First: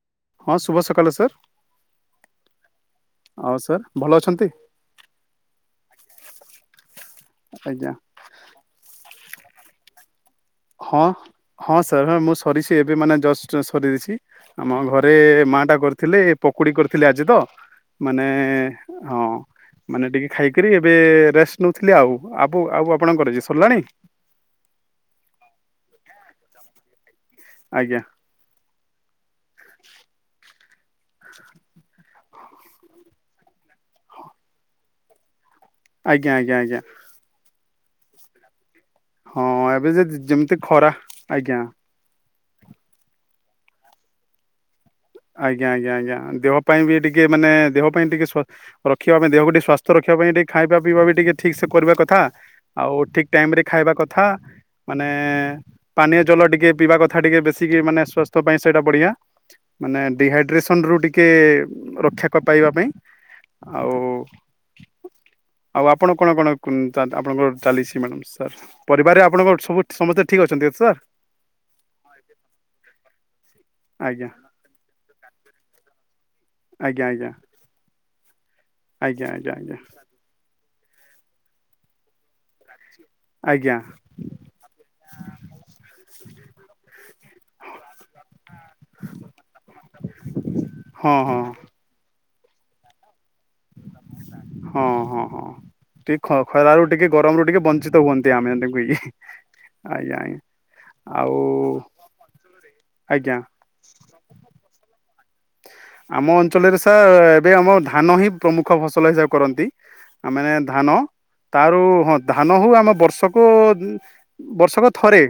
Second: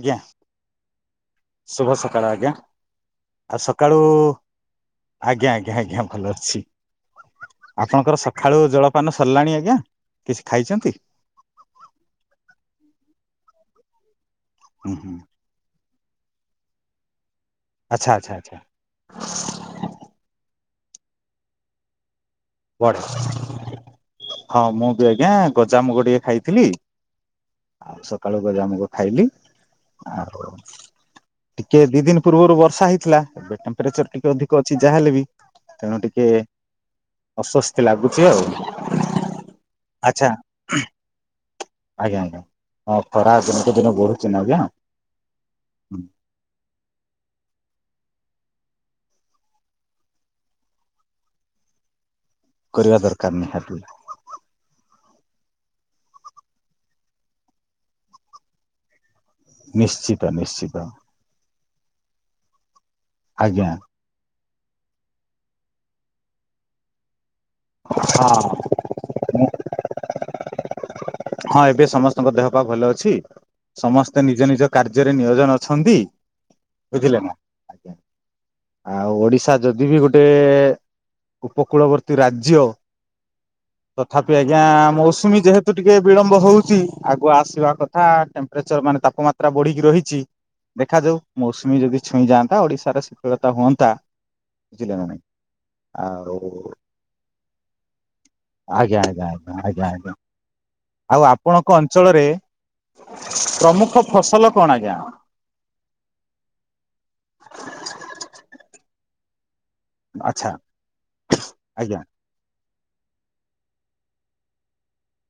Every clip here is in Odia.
ଆଜ୍ଞା ହଁ ଶୁଭ ସକାଳ ସାର୍ [inaudible] ଶୁଭ ସକାଳ ଆଜ୍ଞା ଆଉ ସାର୍ ସକାଳୁ ଭଲ ଅଛନ୍ତି ଆଜ୍ଞା ଆଜ୍ଞା ଆଜ୍ଞା ଭଲ ଅଛି। ଆଜ୍ଞା ଆପଣଙ୍କର ସଖାଳୁ ଜଳପାନ ସରିଲାଣି ଆଜ୍ଞା। କିଛି ଖାଇଛନ୍ତି ହଁ ହଁ ସାର୍ ହ ମୁଁ ସରି ସେ ଏବେ ମାନେ ଜଠ ସାର୍ ସରିଯାଇଛି। ଆମ ହୁଁ ହୁଁ ଘରେ ମା ଟା କରି ଥିଲେ ଏ ପକୁଡ଼ି କରିଥିଲେ ଆଜି ତ। ଆଚ୍ଛା ମାନେ ଆଚ୍ଛା ଆଚ୍ଛା ହଁ ମାନେ ଟିକେ ଖାଇ କିରି ଏବେ ରେଷ୍ଟ ନେଉଥିଲି ଆଉ। ଆଉ ଆଉ ଆପଣଙ୍କର ଯେ ସରିଲାଣି ହ୍ୱାଟ୍ ହଁ ମୁଁ ବି ଆଜ୍ଞା ଗଜାମୁଗ ଟିକେ ଖାଇଥିଲି। [inaudible] ଆଉ ଆଜ୍ଞା ସକାଳୁ ଗଜାମୁଗ ଖାଇଲି। ଆଉ ଟିକେ ଦି ଦିନ ପୂର୍ବରୁ ବର୍ଷା ହେଇଥିଲା ଏବେ ଟେମ୍ପ୍ରେଚର ଟିକେ ଅଧିକ ଅଛି ଯାହା ହେଲେ ବି ତେଣୁ ଟିକେ ଆଜ୍ଞା ଆଜ୍ଞା ଆଜ୍ଞା। ଅସ୍ଵସ୍ତି ଲାଗୁଛି ଆଉ। ହଁ ଏବେ ଯେ ଆଚ୍ଛା ଯେମିତି ଖରା ଆଜ୍ଞା। ଆଜ୍ଞା ଆଜ୍ଞା ହ ଖରା ଦିନକୁ ଦିନ ବଢୁଛି ନା ଆଜ୍ଞା। ଆଜ୍ଞା ଆଜ୍ଞା ଆଜ୍ଞା ଦେହ ପାଇଁ ବି ଟିକେ ମାନେ ଦେହ। ପାଇଁ ଟିକେ ସ୍ଵ ରଖିବା ପାଇଁ ଦେହକୁ ଟିକେ ସ୍ୱାସ୍ଥ୍ୟ ରଖିବା ପାଇଁ ଟିକେ ଖାଇବା ପିଇବା ବି ଟିକେ ଠିକସେ କରିବା କଥା। ଆଉ କରିବା ଠିକ ଦରକାର ଟାଇମ ରେ ନିହାତି ଖାଇବା କଥା। ମାନେ ପାନୀୟ ଜଳ ଟିକେ ପିଇବା କଥା ଟିକେ ବେଶିକି ମାନେ ସ୍ୱାସ୍ଥ୍ୟ ପାଇଁ ସେଇଟା ବଢିଆ। ମାନେ ନିଶ୍ଚିତ ନିଶ୍ଚିତ ଡିହାଇଡ୍ରେସନ ରୁ ଟିକେ ରକ୍ଷା କ ପାଇବା ପାଇଁ ଆଜ୍ଞା ଆଉ। ଆଉ ଆପଣ କଣ କଣ ଉ ଆପଣଙ୍କର ଚାଲିଛି ମେଡ ସାର୍ ହଁ ପରିବାରରେ ଆପଣଙ୍କ ସବୁ ସମସ୍ତେ ଠିକ୍ ଅଛନ୍ତି ତ ସାର୍। ହଁ ଏବେ ସମସ୍ତଙ୍କ ଦେହ ପା ଭଲ ଅଛି ସମସ୍ତେ ଆଜ୍ଞା ନିଜ ନିଜ କାର୍ଯ୍ୟରେ ନିୟୋଜନ ଅଛନ୍ତି। ତି ଆଜ୍ଞା ଆଜ୍ଞା ବୁଝିଲେନା? ଆଉ ଆଜ୍ଞା ଆଜ୍ଞା ଓଡିଶା ଆଜ୍ଞା ଯଦି ବି ଗୋଟେ ଉପକୂଳବର୍ତ୍ତୀ ରାଜ୍ୟ। ଆଜ୍ଞା ତଥାପି ଆଜ୍ଞା ମୌସୁମୀ ଯେହେତୁ ଟିକେ ବିଳମ୍ବ ହଉଛି ଆଗୁଆ ଆସିବା କଥା ଟେମ୍ପ୍ରେଚର ମାନେ ତାପମାତ୍ରା ବଢିକି ରହିଛି ହଁ ଦେଖାଯାଉ ହଁ ମୌସୁମୀ ଯଦି ଛୁଇଁଯାଆନ୍। ଓଡିଶାରେ ଶିଖିବା। ହଁ ହଁ ହଁ ଆଉ ଟିକେ ଖରା ରୁ ଟିକେ ଗରମ ରୁ ଟିକେ ବଞ୍ଚିତ ହୁଅନ୍। ଆଜ୍ଞା ଆଜ୍ଞା ଆଜ୍ଞା ଆଜ୍ଞା ଆଜ୍ଞା ଆଉ ଆପଣଙ୍କ ଅଞ୍ଚଳରେ ଆଜ୍ଞା ପ୍ରମୁଖ ଫସଲ କଣ ଆଜ୍ଞା? ଆମ ଅଞ୍ଚଳରେ ସାର୍ ଏବେ ଆମର ଧାନ ହିଁ ପ୍ରମୁଖ ଫସଲ ହିସାବ କରନ୍ତି। ଆ ଆଚ୍ଛା ମାନେ ଧାନ ତାରୁ ଆଜ୍ଞା ହଁ ଧାନ ହଉ ଆମ ବର୍ଷକୁ ବର୍ଷକ ଥରେ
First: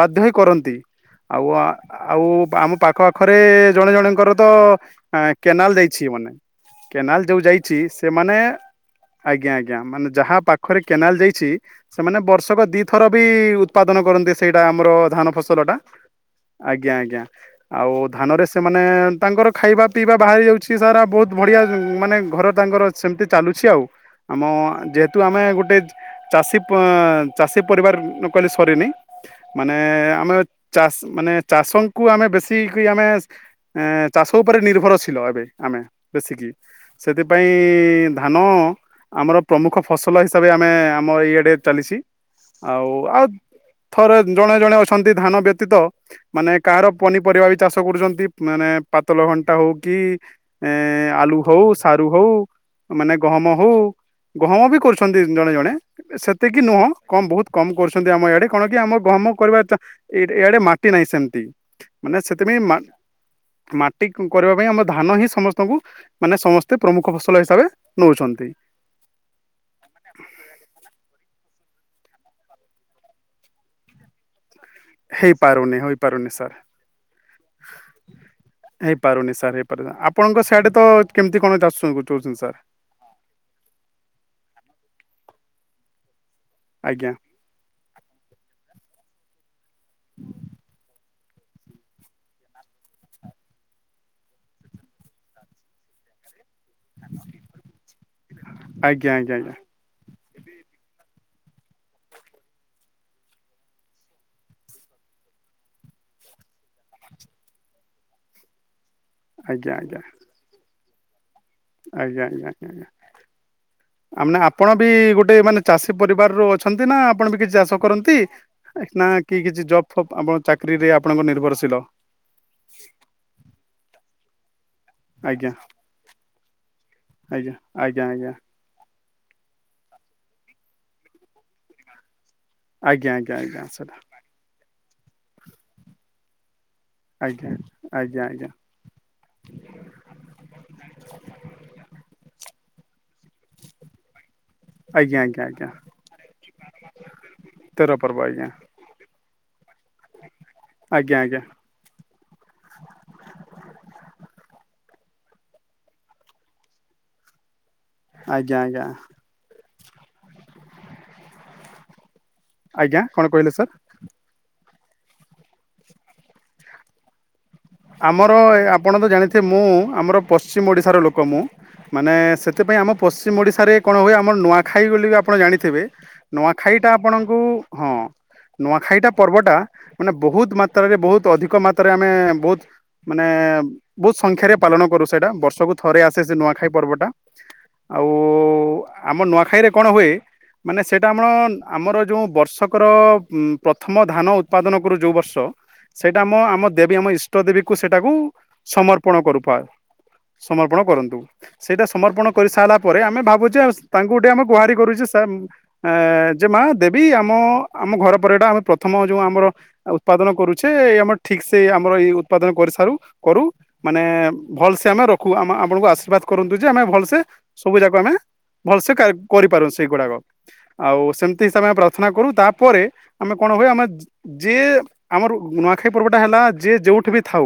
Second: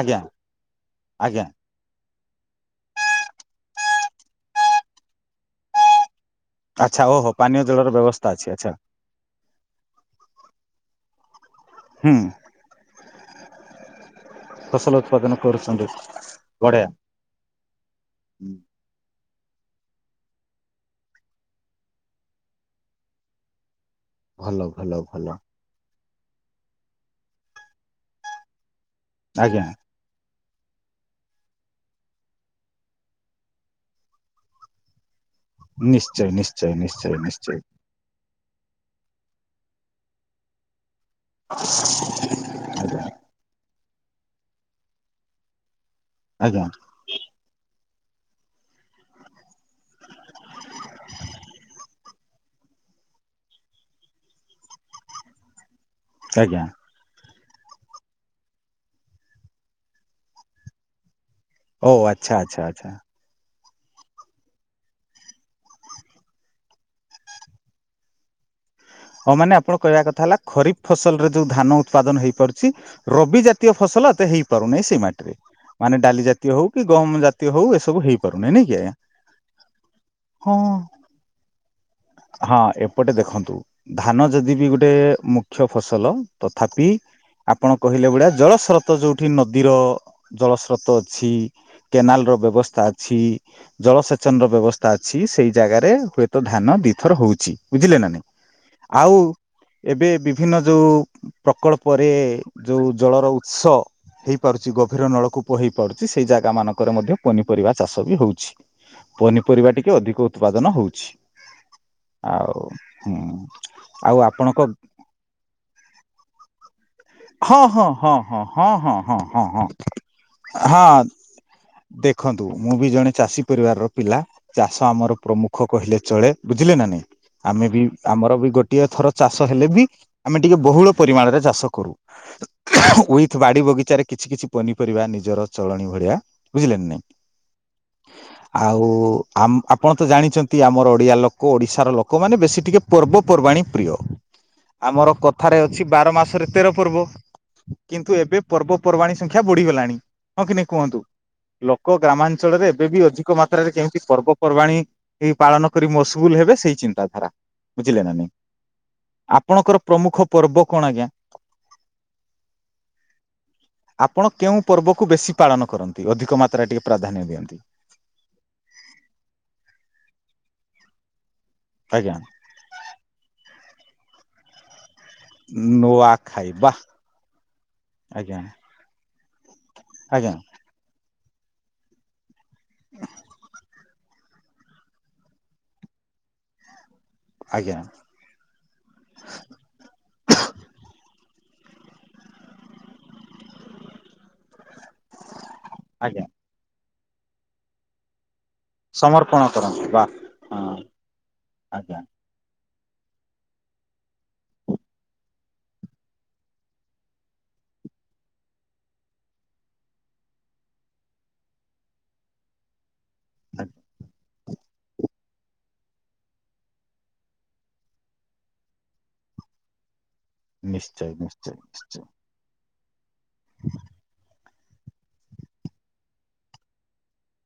ଆଜ୍ଞା ହେଇ କରନ୍ତି ଆଜ୍ଞା। ଆଉ ଆଉ ଆମ ପାଖ ଆଖରେ ଜଣେ ଜଣଙ୍କର ତ କେନାଲ ଦେଇଛି ମାନେ ଆଚ୍ଛା କେନାଲ ଓହୋ ଯୋଉ ପାନୀୟ ଯାଇଛି ଜଳର ବ୍ୟବସ୍ଥା ସେମାନେ ଅଛି ଆଚ୍ଛା ଆଜ୍ଞା ଆଜ୍ଞା ମାନେ ଯାହା ପାଖରେ କେନାଲ ଯାଇଛି ହୁଁ ସେମାନେ ବର୍ଷକ ଦିଥର ବି ଉତ୍ପାଦନ କରନ୍ତି ସେ ସେଇଟା ଆମର ଫସଲ ଧାନ ଉତ୍ପାଦନ ଫସଲଟା କରୁଛନ୍ତି ବଢିଆ। ଆଜ୍ଞା ଆଜ୍ଞା ଆଉ ଧାନରେ ସେମାନେ ତାଙ୍କର ଖାଇବା ପିଇବା ବାହାରି ଯାଉଛି ସାର୍ ବହୁତ ବଢ଼ିଆ ମାନେ ଘର ତାଙ୍କର ସେମିତି ଚାଲୁଛି ଆଉ। ଆମ ଭଲ ଭଲ ଯେହେତୁ ଭଲ ଆମେ ଗୋଟେ ଚାଷୀ ଚାଷୀ ପରିବାର କହିଲେ ସରିନି ଆଜ୍ଞା ମାନେ ଆମେ ଚାଷ ମାନେ ଚାଷଙ୍କୁ ଆମେ ବେଶୀ ଆମେ ଏ ଚାଷ ଉପରେ ନିର୍ଭରଶୀଳ ଏବେ ଆମେ ନିଶ୍ଚୟ ବେଶିକି ନିଶ୍ଚୟ ନିଶ୍ଚୟ ସେଥିପାଇଁ ନିଶ୍ଚୟ ଧାନ ଆମର ପ୍ରମୁଖ ଫସଲ ହିସାବରେ ଆମେ ଆମ ଇଆଡେ ଚାଲିଛି ଆଉ ଆଜ୍ଞା। ଆଉ ଥରେ ଜଣେ ଜଣେ ଅଛନ୍ତି ଧାନ ବ୍ୟତୀତ ମାନେ ଆଜ୍ଞା କାହାର ପନିପରିବା ବି ଚାଷ କରୁଛନ୍ତି ମାନେ ପାତଳ ଘଣ୍ଟା ହଉ କି ଏ ଆଲୁ ହଉ ସାରୁ ହଉ ମାନେ ଗହମ ହଉ ଗହମ ବି କରୁଛନ୍ତି ଜଣେ ଜଣେ ଆଜ୍ଞା ସେତିକି ନୁହଁ କମ ବହୁତ କମ କରୁଛନ୍ତି ଆମ ଇଆଡେ କଣ କି ଆମ ଗହମ କରିବା ଏଇଆଡେ ମାଟି ନାହିଁ ସେମିତି ହଉ ମାନେ ଆଛା ସେଥିପାଇଁ ଆଛା ଆଛା ମାଟି କରିବା ପାଇଁ ଆମ ଧାନ ହିଁ ସମସ୍ତଙ୍କୁ ମାନେ ସମସ୍ତେ ପ୍ରମୁଖ ଫସଲ ହିସାବରେ ନଉଛନ୍ତି। ହଉ ମାନେ ଆପଣ କହିବା କଥା ହେଲା ଖରିଫ ଫସଲରେ ଯୋଉ ଧାନ ଉତ୍ପାଦନ ହେଇପାରୁଛି ରବି ଜାତୀୟ ଫସଲ ଏତେ ହେଇ ପାରୁନେଇ ସେଇ ମାଟିରେ ହେଇପାରୁନି ମାନେ ଡାଲି ହେଇପାରୁନି ଜାତୀୟ ସାର୍ ହଉ କି ଗହମ ଜାତୀୟ ହଉ ଏସବୁ ହେଇପାରୁନାହିଁ ନାଇଁ କି ଆଜ୍ଞା ହେଇପାରୁନି ସାର୍ ହେଇପାରୁନି ଆପଣଙ୍କ ସିଆଡେ ହଁ ତ କେମିତି କଣ ଚାଷ କରୁଛନ୍ତି ସାର୍ ହଁ ଏପଟେ ଦେଖନ୍ତୁ ଯଦି ବି ଗୋଟେ ମୁଖ୍ୟ ଫସଲ ତଥାପି ଆଜ୍ଞା ଆପଣ କହିଲେ ଭଳିଆ ଜଳସ୍ରୋତ ତ ଯୋଉଠି ନଦୀର ଜଳସ୍ରୋତ ଅଛି କେନାଲ ର ବ୍ୟବସ୍ଥା ଅଛି ଜଳସେଚନ ର ବ୍ୟବସ୍ଥା ଅଛି ସେଇ ଜାଗାରେ ହୁଏତ ଧାନ ଦିଥର ହଉଛି ବୁଝିଲେ ନା ନାଇଁ। ଆଜ୍ଞା ଆଉ ଆଜ୍ଞା ଏବେ ଏଵି ବିଭିନ୍ନ ଯୋଉ ପ୍ରକଳ୍ପରେ ଯୋଉ ଜଳର ଉତ୍ସ ହେଇପାରୁଛି ଗଭୀର ନଳକୂପ ହେଇପାରୁଛି ସେଇ ଜାଗା ମାନଙ୍କରେ ମଧ୍ୟ ପନିପରିବା ଚାଷ ବି ହଉଛି। ଆଜ୍ଞା ପନିପରିବା ଆଜ୍ଞା ଟିକେ ଆଜ୍ଞା ଅଧିକ ଉତ୍ପାଦନ ହଉ ଛି ଆଉ ହୁଁ ଆଉ ଆ ମାନେ ଆପଣଙ୍କ ଆପଣ ବି ଗୋଟେ ମାନେ ଚାଷୀ ପରିବାରରୁ ଅଛନ୍ତି ନା? ଆପଣ ବି କିଛି ହଁ ଚାଷ ହଁ ହଁ କରନ୍ତି ହଁ ହଁ ହଁ ନା ହଁ କି ହଁ ହଁ କିଛି ଜବ୍ ଫବ ଚାକିରି ରେ ହଁ ଆପଣଙ୍କ ନିର୍ଭରଶୀଳ? ଦେଖନ୍ତୁ ମୁଁ ବି ଜଣେ ଚାଷୀ ପରିବାରର ପିଲା ଚାଷ ଆମର ଆଜ୍ଞା ପ୍ରମୁଖ କହିଲେ ଚଳେ, ବୁଝିଲେ ନା ନାଇଁ ଆଜ୍ଞା। ଆମେ ବି ଆଜ୍ଞା ଆଜ୍ଞା ଆମର ବି ଏଥର ଚାଷ ହେଲେ ବି ଆମେ ଟିକେ ବହୁଳ ପରିମାଣରେ ଚାଷ କରୁ। ଆଜ୍ଞା ଆଜ୍ଞା ଉଇଥ୍ ବାଡି ଆଜ୍ଞା ସେଟା ବଗିଚାରେ କିଛି କିଛି ପନିପରିବା ନିଜର ଚଳଣି ଭଳିଆ, ବୁଝିଲେ ନା ନାଇଁ ଆଜ୍ଞା ଆଜ୍ଞା ଆଜ୍ଞା ଆଉ ଆମ ଆପଣ ତ ଜାଣିଚନ୍ତି ଆମର ଓଡିଆ ଲୋକ ଓଡିଶାର ଲୋକ ମାନେ ବେଶୀ ଟିକେ ପର୍ବ ପର୍ବାଣୀ ପ୍ରିୟ। ଆମର ଆଜ୍ଞା ଆଜ୍ଞା କଥାରେ ଆଜ୍ଞା ଅଛି ବାର ମାସରେ ତେର ପର୍ବ ତେର କିନ୍ତୁ ପର୍ବ ଏବେ ଆଜ୍ଞା ପର୍ବପର୍ବାଣୀ ସ ଖ୍ୟା ବୁଡିଗଲାଣି। ହଁ କି ନାହିଁ କୁହନ୍ତୁ, ଆଜ୍ଞା ଆଜ୍ଞା ଲୋକ ଗ୍ରାମାଞ୍ଚଳରେ ଏବେ ବି ଅଧିକ ମାତ୍ରାରେ କେମିତି ପର୍ବପର୍ବାଣୀ ଏଇ ପାଳନ କରି ମସଗୁଲ ହେବେ ସେଇ ଚିନ୍ତାଧାରା ବୁ ବୁଝିଲେନା ନାଇଁ, ଆଜ୍ଞା ଆଜ୍ଞା ଆପଣଙ୍କର ପ୍ରମୁଖ ପର୍ବ କଣ ଆଜ୍ଞା? ଆଜ୍ଞା କଣ କହିଲେ ସାର୍? ପର୍ବକୁୁ ବେଶୀ ପାଳନ କରନ୍ତି ଅଧିକ ମାତ୍ରା ଟିକେ ପ୍ରାଧାନ୍ୟ ଦିଅନ୍ତି। ଆମର ଏ ଆପଣ ତ ଜାଣିଥିବେ ମୁଁ ଆମର ପଶ୍ଚିମ ଓଡିଶାର ଲୋକ ମୁଁ। ମାନେ ଆଜ୍ଞା ସେଥିପାଇଁ ଆମ ପଶ୍ଚିମ ଓଡିଶାରେ କଣ ହୁଏ ଆମର ନୂଆଖା ଖାଇ ବୋଲିବି ଆପଣ ଜାଣିଥିବେ। ନୂଆଖାଇ ଟା ଆପଣଙ୍କୁ ହଁ ଆଜ୍ଞା ନୂଆଖାଇଟା ପର୍ବଟା ମାନେ ଆଜ୍ଞା ବହୁତ ମାତ୍ରାରେ ବହୁତ ତ ଅଧିକ ମାତ୍ରାରେ ଆମେ ବହୁତ ମାନେ ବହୁତ ସଂଖ୍ୟାରେ ପାଳନ କରୁ ସେଇଟା ବର୍ଷକୁ ଥରେ ଆସେ ସେ ନୂଆଖାଇ ପର୍ବଟା। ଆଜ୍ଞା ଆଉ ଆମ ନୂଆଖାଇରେ କଣ ହୁଏ, ମାନେ ସେଇଟା ଆମଣ ଆମର ଯୋଉଁ ବର୍ଷକର ଉଁ, ପ୍ରଥମ ଧାନ ଉ ଉତ୍ପାଦନ କରୁ ଯୋଉ ବର୍ଷ ସେଇଟା ଆଜ୍ଞା ଆମ ଆମ ଦେବି ଆମ ଇଷ ଟ ଦେବୀକୁ ସେଟାକୁ ସମର୍ପଣ କରୁ କରନ୍ତି ବା ହଁ ପା-ସମର୍ପଣ କରନ୍ତୁ ସେଇଟା ଆଜ୍ଞା ସମର୍ପଣ କରିସାଇଲା ପରେ ଆମେ ଭାବୁଚେ, ଅସ୍- ତାଙ୍କୁ ଟିକେ ଆମେ ଗୁହାରି କରୁଚି ସେମ ଏଁ ଯେ ମା ଦେବୀ ଆମ ଆମ ଘର ପରେ ଏଟା ଆମ ପ୍ରଥମ ଯୋଉ ଆମର ଉତ୍ପାଦନ କରୁଛେ ଏଇ ଆମର ଠିକ ସେ ଏଇ ଆମର ଏଇ ଉତ୍ପାଦନ କରିସାରୁ। କରୁ ଆଜ୍ଞା। ମାନେ ଭଲସେ ଆମେ ରଖୁ, ଆମ ଆପଣଙ୍କୁ ଆଶୀର୍ବାଦ କରନ୍ତୁ ଯେ ଆମେ ଭଲସେ ସବୁ ଯାକ ଆମେ ଭଲସେ କା-କରିପାରୁୁ ସେଇଗୁଡାକ ଆଉ ନିଶ୍ଚୟ ସେମିତି ନିଶ୍ଚୟ ହିସାବେ ଆମେ ନିଶ୍ଚୟ ପ୍ରାର୍ଥନା କରୁ। ତାପରେ ଆମେ କଣ ହୁଏ ଆମେ ଯି ଯିଏ ଆମର ନୂଆଖାଇ ପର୍ବଟା ହେଲା ଯିଏ ଯୋଉଠି ବି ଥାଉ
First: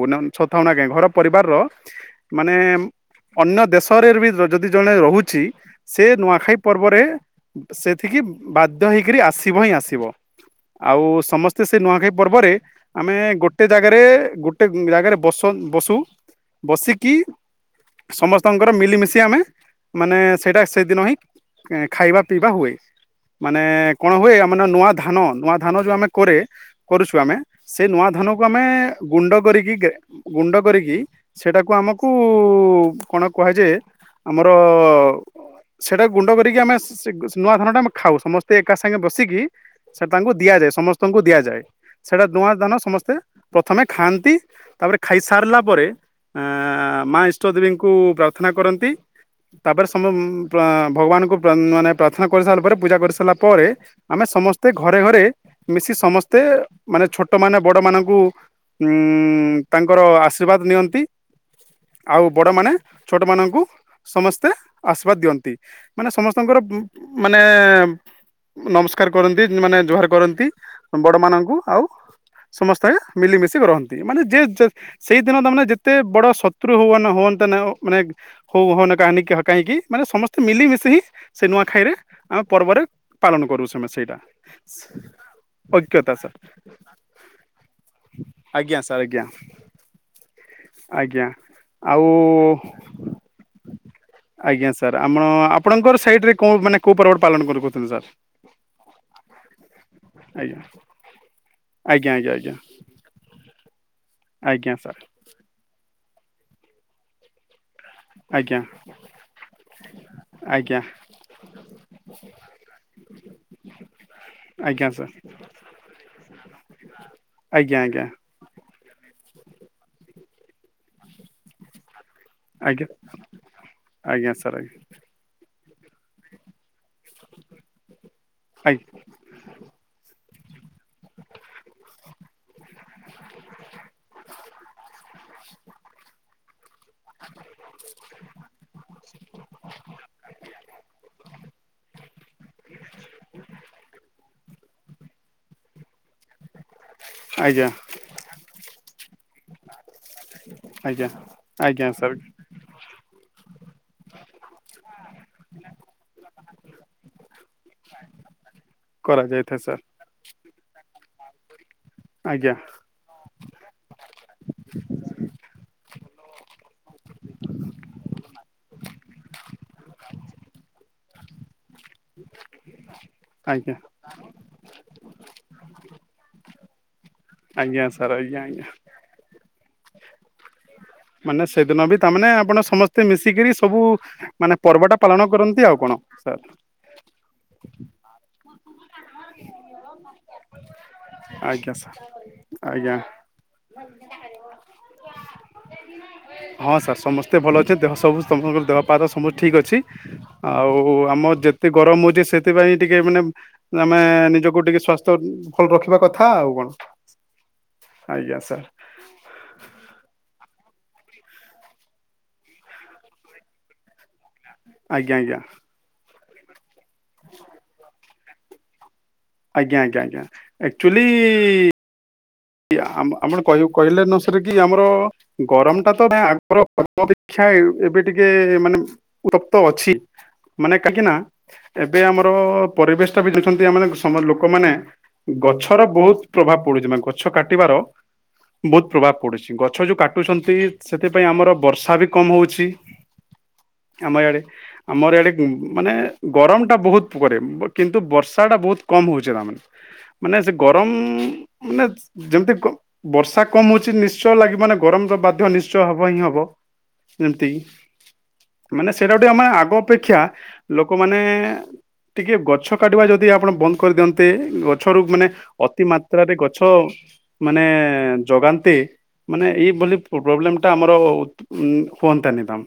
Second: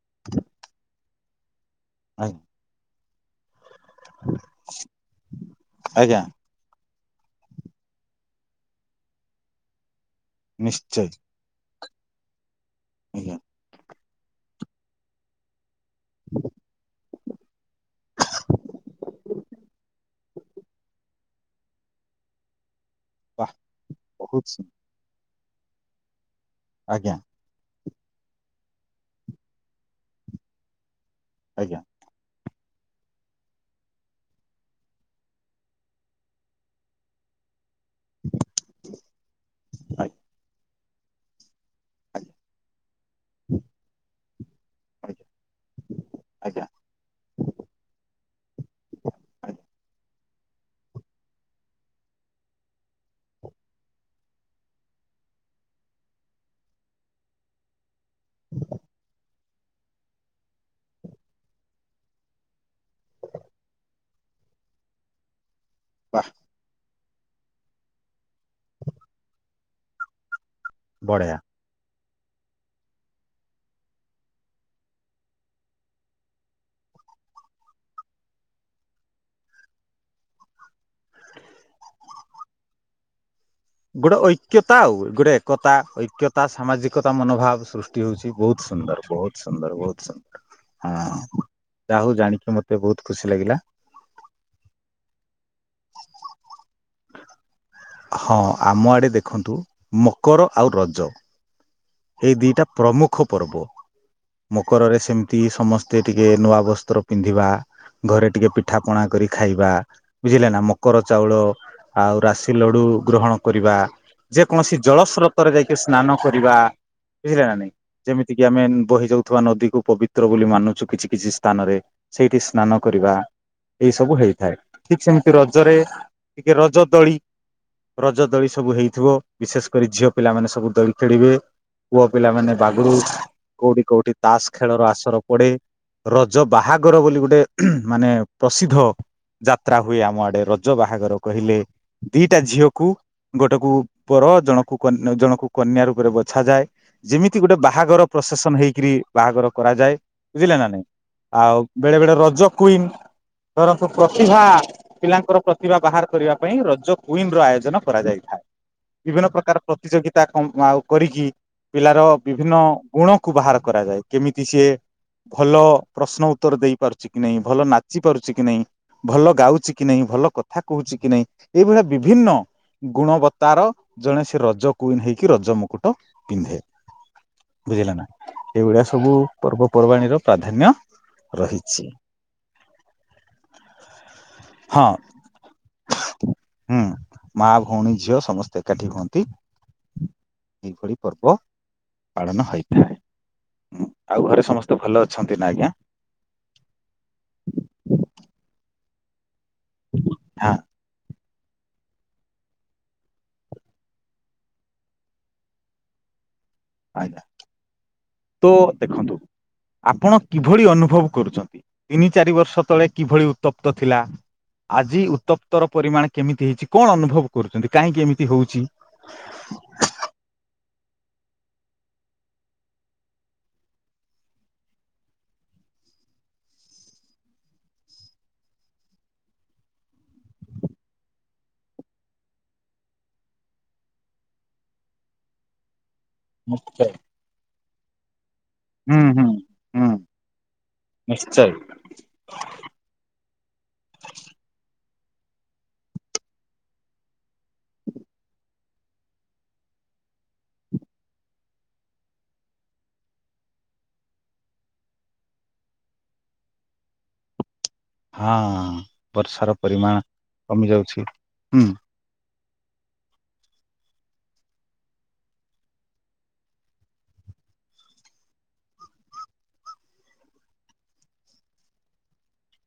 ଥାଉ ନା କାଁ ଘର ପରିବାରର ଆଜ୍ଞା ମାନେ ଅନ୍ୟ ଦେଶ ସହରରେ ବି ଯଦି ଜଣେ ରହୁଛି। ସେ ଆଜ୍ଞା ନୂଆଖାଇ ପର୍ବରେ ସେଠିକି ବାଧ୍ୟ ହେଇକରି ଆସିବ ହିଁ ଆସିବ। ଆଉ ନିଶ୍ଚୟ ସମସ୍ତେ ସେ ନୁଆଖେଇ ପର୍ବରେ ଆମେ ଆଜ୍ଞା ଗୋଟେ ଜାଗାରେ ଗୁଟ ଗ ଜାଗାରେ ବ ବ [inaudible] ବସିକି ସମସ୍ତଙ୍କର ମିଲିମିଶି ଆମେ ମାନେ ସେଇଟା ସେଦିନ ହିଁ ଖାଇବା ପିଇବା ହୁଏ। ବା ମାନେ କଣ ହୁଏ ବହୁତ ମାନେ ସୁନ୍ଦର। ନୂଆ ଧାନନ ନୂଆ ଧାନ ଯେଉଁ ଆମେ କରେ କରୁଛୁ ଆଜ୍ଞା ଆମେ ସେ ନୂଆ ଧାନକୁ ଆମେ ଗୁଣ୍ଡ କରିକି ଗୁଣ୍ଡ କରିକି ସେଟାକୁ ଆଜ୍ଞା ଆମକୁ କଣ କୁହାଯାଏ। ଆମର ସେଟା ଗୁଣ୍ଡ କରିକି ଆମେ ନୂଆ ଧାନଟା ଖାଉ ସମସ୍ତେ ଏକା ସାଙ୍ଗେ ବସିକି ସୋ ଆଜ୍ଞା ତାଙ୍କୁ ଦିଆଯାଏ ସମସ୍ତେ ତାଙ୍କୁ ଦିଆଯାଏ। ସେଇଟା ନୂଆ ଧାନ ସମସ୍ତେ ପ୍ରଥମେ ଖାଆନ୍ତି। ତାପରେ ଆଜ୍ଞା ଖାଇସାରିଲା ପରେ ଅ ଆଜ୍ଞା ମା ଇଷ୍ଟ ଦେବୀଙ୍କୁ ଥନା କରନ୍ତି। ଆଜ୍ଞା। ତାପରେ ଭଗବାନଙ୍କୁାନେ ପ୍ରାର୍ଥନା କରିସାରିଲା ପରେ ପୂଜା କରିସାରିଲା ପରେ ଆମେ ସମସ୍ତେ ଘରେ ଘରେ ମିଶି ସମସ୍ତେ ମାନେ ଛୋଟ ମାନେ ବଡ଼ମାନ ଆୁ ଉ ତାଙ୍କର ଆଶୀର୍ବାଦ ନିଅନ୍ତି। ଆଉ ବଡ଼ମାନେ ଛୋଟମାନଙ୍କୁ ସମସ୍ତେ ଆଶୀର୍ବାଦ ଦିଅନ୍ତି। ମାନେ ବା ସମସ୍ତଙ୍କର ମାନେ ନମସ୍କାର କରନ୍ତି ମାନେ ଜୁଆହାର କରନ୍ତି। ବଡ ବଢିଆ। ମାନଙ୍କୁ ଆଉ ସମସ୍ତେ ମିଲିମିଶି ରହନ୍ତି। ମାନେ ଯେ ସେଇଦିନ ତ ମାନେ ଯେତେ ବଡ ଶତ୍ରୁ ହୁଅ ହୁଅନ୍ତତା ନା ମାନେ ହଉ ହଅନ କାହିଣୀ ହକହିଁକି ମାନେ ସମସ୍ତେ ମିିଲିମିଶି ହିଁ ସେ ନୂଆଖାଇରେ ଆମେ ପର୍ବରେ ପାଳନ କରୁ ସେମେ ଗୋଟେ ସେଇଟା। ଐକ୍ୟତା ଆଉ ଗୋଟେ ଏକତା ଐକ୍ୟତା ସାମାଜିକତା ମନୋଭାବ ସୃଷ୍ଟି ହଉଛି ବହୁତ ଆଜ୍ଞା ସୁନ୍ଦର। ସାର୍ ଆଜ୍ଞା ବହୁତ ସୁନ୍ଦର ବହୁତ ସୁନ୍ଦର ହଁ ଆଜ୍ଞା ଯାହା ଆଉ ହଉ ଜାଣିକି ମତେ ବହୁତ ଖୁସି ଲାଗିଲା। ଆଜ୍ଞା ସାର୍ ଆପଣ ଆପଣଙ୍କର ସାଇଟରେ କେଉଁ ମାନେ କେଉଁ ପର୍ବରେ ପାଳନ କର କଛନ୍ତି। ହଁ ଆମ ଆଡେ ଦେଖନ୍ତୁ ମକର ଆଜ୍ଞା ଆଉ ରଜ ଆଜ୍ଞା ଆଜ୍ଞା ଏଇ ଆଜ୍ଞା ଦିଇଟା ପ୍ରମୁଖ ପର୍ବ। ଆଜ୍ଞା ସାର୍ ମକରରେ ସେମିତି ସମ ସ୍ତେ ଟିକେ ନୂଆ ବସ୍ତ୍ର ପିନ୍ଧିବା। ଘରେ ଟିକେ ଆଜ୍ଞା ପିଠା ପଣା କରି ଖାଇବା ବୁଝିଲେ ନା। ଆଜ୍ଞା ମକର ଚାଉଳ ଆଉ ରାଶି ଲଡୁ ଗ୍ରହଣ କରିବା। ଯେକୌଣସି ଆଜ୍ଞା ସାର୍। ଜଳସ୍ରୋତରେ ଯାଇକି ସ୍ନାନ କରିବା। ବୁଝିଲେ ନା ନାଇଁ ଆଜ୍ଞା ଯେମିତି କି ଆମେ ଉଁ ବହି ଯାଉଥିବା ନଦୀକୁ ପବି ଚିତ୍ର ବୋଲି ମାନୁଛୁ କିଛି କିଛି ସ୍ଥାନରେ। ସେଇଠି ସ୍ନାନ ଆଜ୍ଞା କରିବା ଏଇ ଆଜ୍ଞା ସବୁ ଆଜ୍ଞା ହେଇଥାଏ। ସାର୍ ଠିକ ସେମିତି ରଜରେ ଟିକେ ରଜ ଦୋଳି ରଜ ଦୋଳି ସବୁ ହେଇଥିବ ବିଶେଷ କରି ଝିଅ ପିଲାମାନେ ସବୁ ଦୋଳି ଖେଳିବେ। ପୁଅ ପିଲାମାନେ ବାଘରୁ କୋଉଠି କୋଉଠି ତାସ ଖେଳର ଆସ ତ୍ର ପଡେ ରଜ ଯ ବାହାଘର ବୋଲି ଗୋଟେ ମାନେ ପସିଦ୍ଧ ଯାତ୍ରା ହୁଏ ଆମ ଆଡେ ରଜ ବାହାଘର କହିଲେ ଦିଟା ଝିଅକୁ ଗୋଟେକୁ ପର ଜଣକୁନ୍ୟ ଜଣକୁ କନ୍ୟା ରୂପରେ ବ ସାଜାଏ ଯେମିତି ଗୋଟେ ଆଜ୍ଞା ଆଜ୍ଞା ବାହାଘର ପ୍ରଶାସନ ହେଇକି କିରି ବାହାଘର କରାଯାଏ। ବୁଝିଲେ ନା ନାଇଁ। ଆଜ୍ଞା ଆଉ ଆଜ୍ଞା ବେଳେ ବେଳେ ସାର୍। ରଜ କୁଇନ ଧରନ୍ତୁ ପ୍ରତିଭା ପିଲାଙ୍କର ପ୍ରତିଭା ବାହାର କରିବା ପାଇଁ ରଜ କୁଇନ ର ଆୟୋଜନ କରାଯାଇଥାଏ। ବିଭିନ୍ନ ପ୍ରକାର କରାଯାଇଥାଏ ସାର୍ ପ୍ରତିଯୋଗିତା ଅମ୍ ଆଉ କରିକି ପିଲାର ଆଜ୍ଞା ବିଭିନ୍ନ ଗୁଣକୁ ବାହାର କରାଯାଏ। କେମିତି ସିଏ ଭଲ ପ୍ରଶ୍ନ ଉତ୍ତର ଦେଇ ପାରୁଚି କି ନାହିଁ, ଭଲ ନାଚି ପାରୁଚି କି ନାହିଁ ଭଲ ଗାଉଚି କି ନାହିଁ ଭଲ କଥା କହୁଚି କି ନାହିଁ ଏଇଭଳିଆ ବିଭିନ୍ନ ଗୁଣବତାର ଆଜ୍ଞା ଜଣେ ସେ ରଜ କୁଇନ ହେଇକି ରଜ ମୁକୁଟ ତ ପିନ୍ଧେ। ଆଜ୍ଞା ବୁଝିଲେ ନା ସାର୍ ଆଜ୍ଞା ଆଜ୍ଞା। ଏଇଭଳିଆ ସବୁ ପର୍ବପର୍ବାଣୀର ପ୍ରାଧାନ୍ୟ ମାନେ ରହିଛି ସେଦିନ ବି ତାମାନେ ଆପଣ ସମସ୍ତେ ମିଶିକିରି ସବୁ ମାନେ ହଁ ପର୍ବଟା ପାଳନ କରନ୍ତି ଆଉ କଣ ସାର୍। ହୁଁ ମା ଭଉଣୀ ଝିଅ ସମସ୍ତେ ଏକାଠି ହୁଅନ୍ତି ଏଇଭଳି ପର୍ବ ଆଜ୍ଞା ସାର୍ ପାଳନ ଆଜ୍ଞା ହେଇଥାଏ। ହୁଁ ଆଉ ଘରେ ସମସ୍ତେ ଭଲ ଅଛନ୍ତି ନା। ଆଜ୍ଞା ହଁ ସାର୍ ସମସ୍ତେ ଭଲ ଅଛନ୍ତି ଦେହ ସବୁ ସମସ୍ତଙ୍କର ଦେହ ପାଦ ସମୁ ଠିକ୍ ଅଛି ହଁ ଆଉ ଆମ ଯେତେ ଗରମ ହଉଚି ସେଥିପାଇଁ ଟିକେ ମାନେ ଆମେ ନିଜକୁ ଟିକେ ସ୍ଵାସ୍ଥ୍ୟ ଭଲ ରଖିବା କଥା ଆଉ କଣ। ଆଜ୍ଞା ଆଜ୍ଞା ତ ସାର୍। ଦେଖନ୍ତୁ ଆପଣ। କିଭଳି ଅନୁଭବ କରୁଛନ୍ତି ତିନି ଚାରି ବର୍ଷ ତଳେ କିଭଳି ଉତ୍ତପ୍ତ ଥିଲା। ଆଜି ଆଜ୍ଞା ଆଜ୍ଞା ଉତ୍ତପ୍ତର ପରିମାଣ। କେମିତି ହେଇଛି? କଣ ଅନୁଭବ କରୁଛନ୍ତି କାହିଁକି ଏମିତି? ହଉଛି। ଆଜ୍ଞା ଆଜ୍ଞା ଆଜ୍ଞା ଆକ୍ଚୁଆଲି। ଆମ ଆମର କହ କହିଲେ ନ ସରେ କି ଆମର ଗରମ ଟା ତ ଆଗର ଅପେକ୍ଷା ଏବେ ଟିକେ ମାନେ ଉତ୍ତପ୍ତ ଅଛି ମାନେ କାହିଁକି ନା ଏବେ ଆମର ପରିବେଶ ଟା ବି ଯଉଛନ୍ତି ଆମେ ଲୋକମାନେ ଗଛର। ବହୁତ ପ୍ରଭାବ ନିଶ୍ଚୟ ପଡୁଛି ମାଙ୍କର। କାଟିବାର ବହୁତ ହୁଁ ପ୍ରଭାବ ହୁଁ ପଡୁଛି ଗଛ ହୁଁ ଯୋଉ କାଟୁଛନ୍ତି ସେଥିପାଇଁ ନିଶ୍ଚୟ। ଆମର ବର୍ଷା ବି କମ ହଉଛି ଆମ ଇଆଡେ। ଆମର ଏଇଡ଼େ ମାନେ ଗରମଟା ବହୁତ କରେ କିନ୍ତୁ ବର୍ଷାଟା ବହୁତ କମ୍ ହେଉଛେ ତାମାନେ ମାନେ ସେ ଗରମ ମାନେ। ଯେମିତି ବର୍ଷା କମ ହଉଛି ନିଶ୍ଚୟ ଲାଗିବ ମାନେ ଗରମ ତ ବାଧ୍ୟ ନିଶ୍ଚୟ ହବ ହିଁ ହବ ଯେମିତି। ହଁ। ମାନେ ସେଇଟା ଗୋଟେ ଆମେ ବର୍ଷାର ଆଗ ପରିମାଣ ଅପେକ୍ଷା କମି ଯାଉଛି ଲୋକମାନେ ହୁଁ ଟିକେ ଗ। ଗଛ କାଟିବା ଯଦି ଆପଣ ବନ୍ଦ କରିଦିଅନ୍ତେ ଗଛରୁ ମାନେ ଅତି ମାତ୍ରାରେ ଗଛ। ମାନେ ଜଗାନନ୍ତେ ମାନେ ଏଇଭଳି ପ୍ରୋବ୍ଲେମ ଟା ଆମର ହୁଅନ୍ତାନି ଦ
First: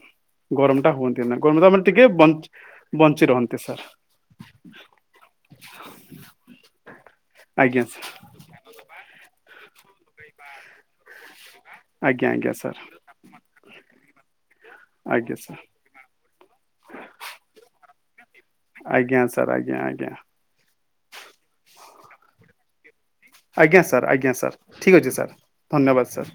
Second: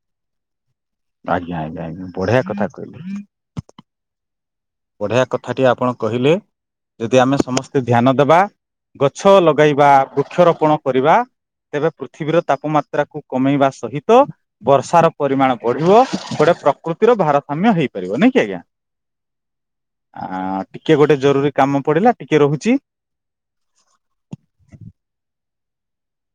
ଗରମ। ହୁଅନ୍ତି ନା ଆଜ୍ଞା ଗମ ଆଜ୍ଞା ମାନେ ଆଜ୍ଞା ଟିକେ ବଢିଆ ବଞ୍ଚି କଥା କହିଲେ ବଞ୍ଚି ରହନ୍ତି ସାର୍। ବଢିଆ କଥାଟି ଆପଣ କହିଲେ ଯଦି ଆମେ ସମସ୍ତେ ଆଜ୍ଞା ସାର୍ ଧ୍ୟାନ ଦବା ଗଛ ଲଗ। ଲଗେଇବା ବୃକ୍ଷରୋପଣ କରିବା। ତେବେ ଆଜ୍ଞା ପୃଥିବୀର ଆଜ୍ଞା ସାର୍ ତାପମାତ୍ରାକୁ କମେଇବା ସହିତ। ତ ବର୍ଷାର ଆଜ୍ଞା ପରିମାଣ ସାର୍ ବଢିବ ଗୋଟେ ପ୍ରକୃତିର ଭାରସାମ୍ୟ ହେଇପ। ପାରିବା ନାହିଁ। ଆଜ୍ଞା ସ ଆଜ୍ଞା ଆଜ୍ଞା ଟିକେ ଗୋଟେ ଜରୁରୀ କାମ ପଡିଲା ଟିକେ ରହୁଛି। ଆଜ୍ଞା ସାର୍ ଆଜ୍ଞା ସାର୍ ଠିକ ଅଛି ସାର୍ ଧନ୍ୟବାଦ ସାର୍।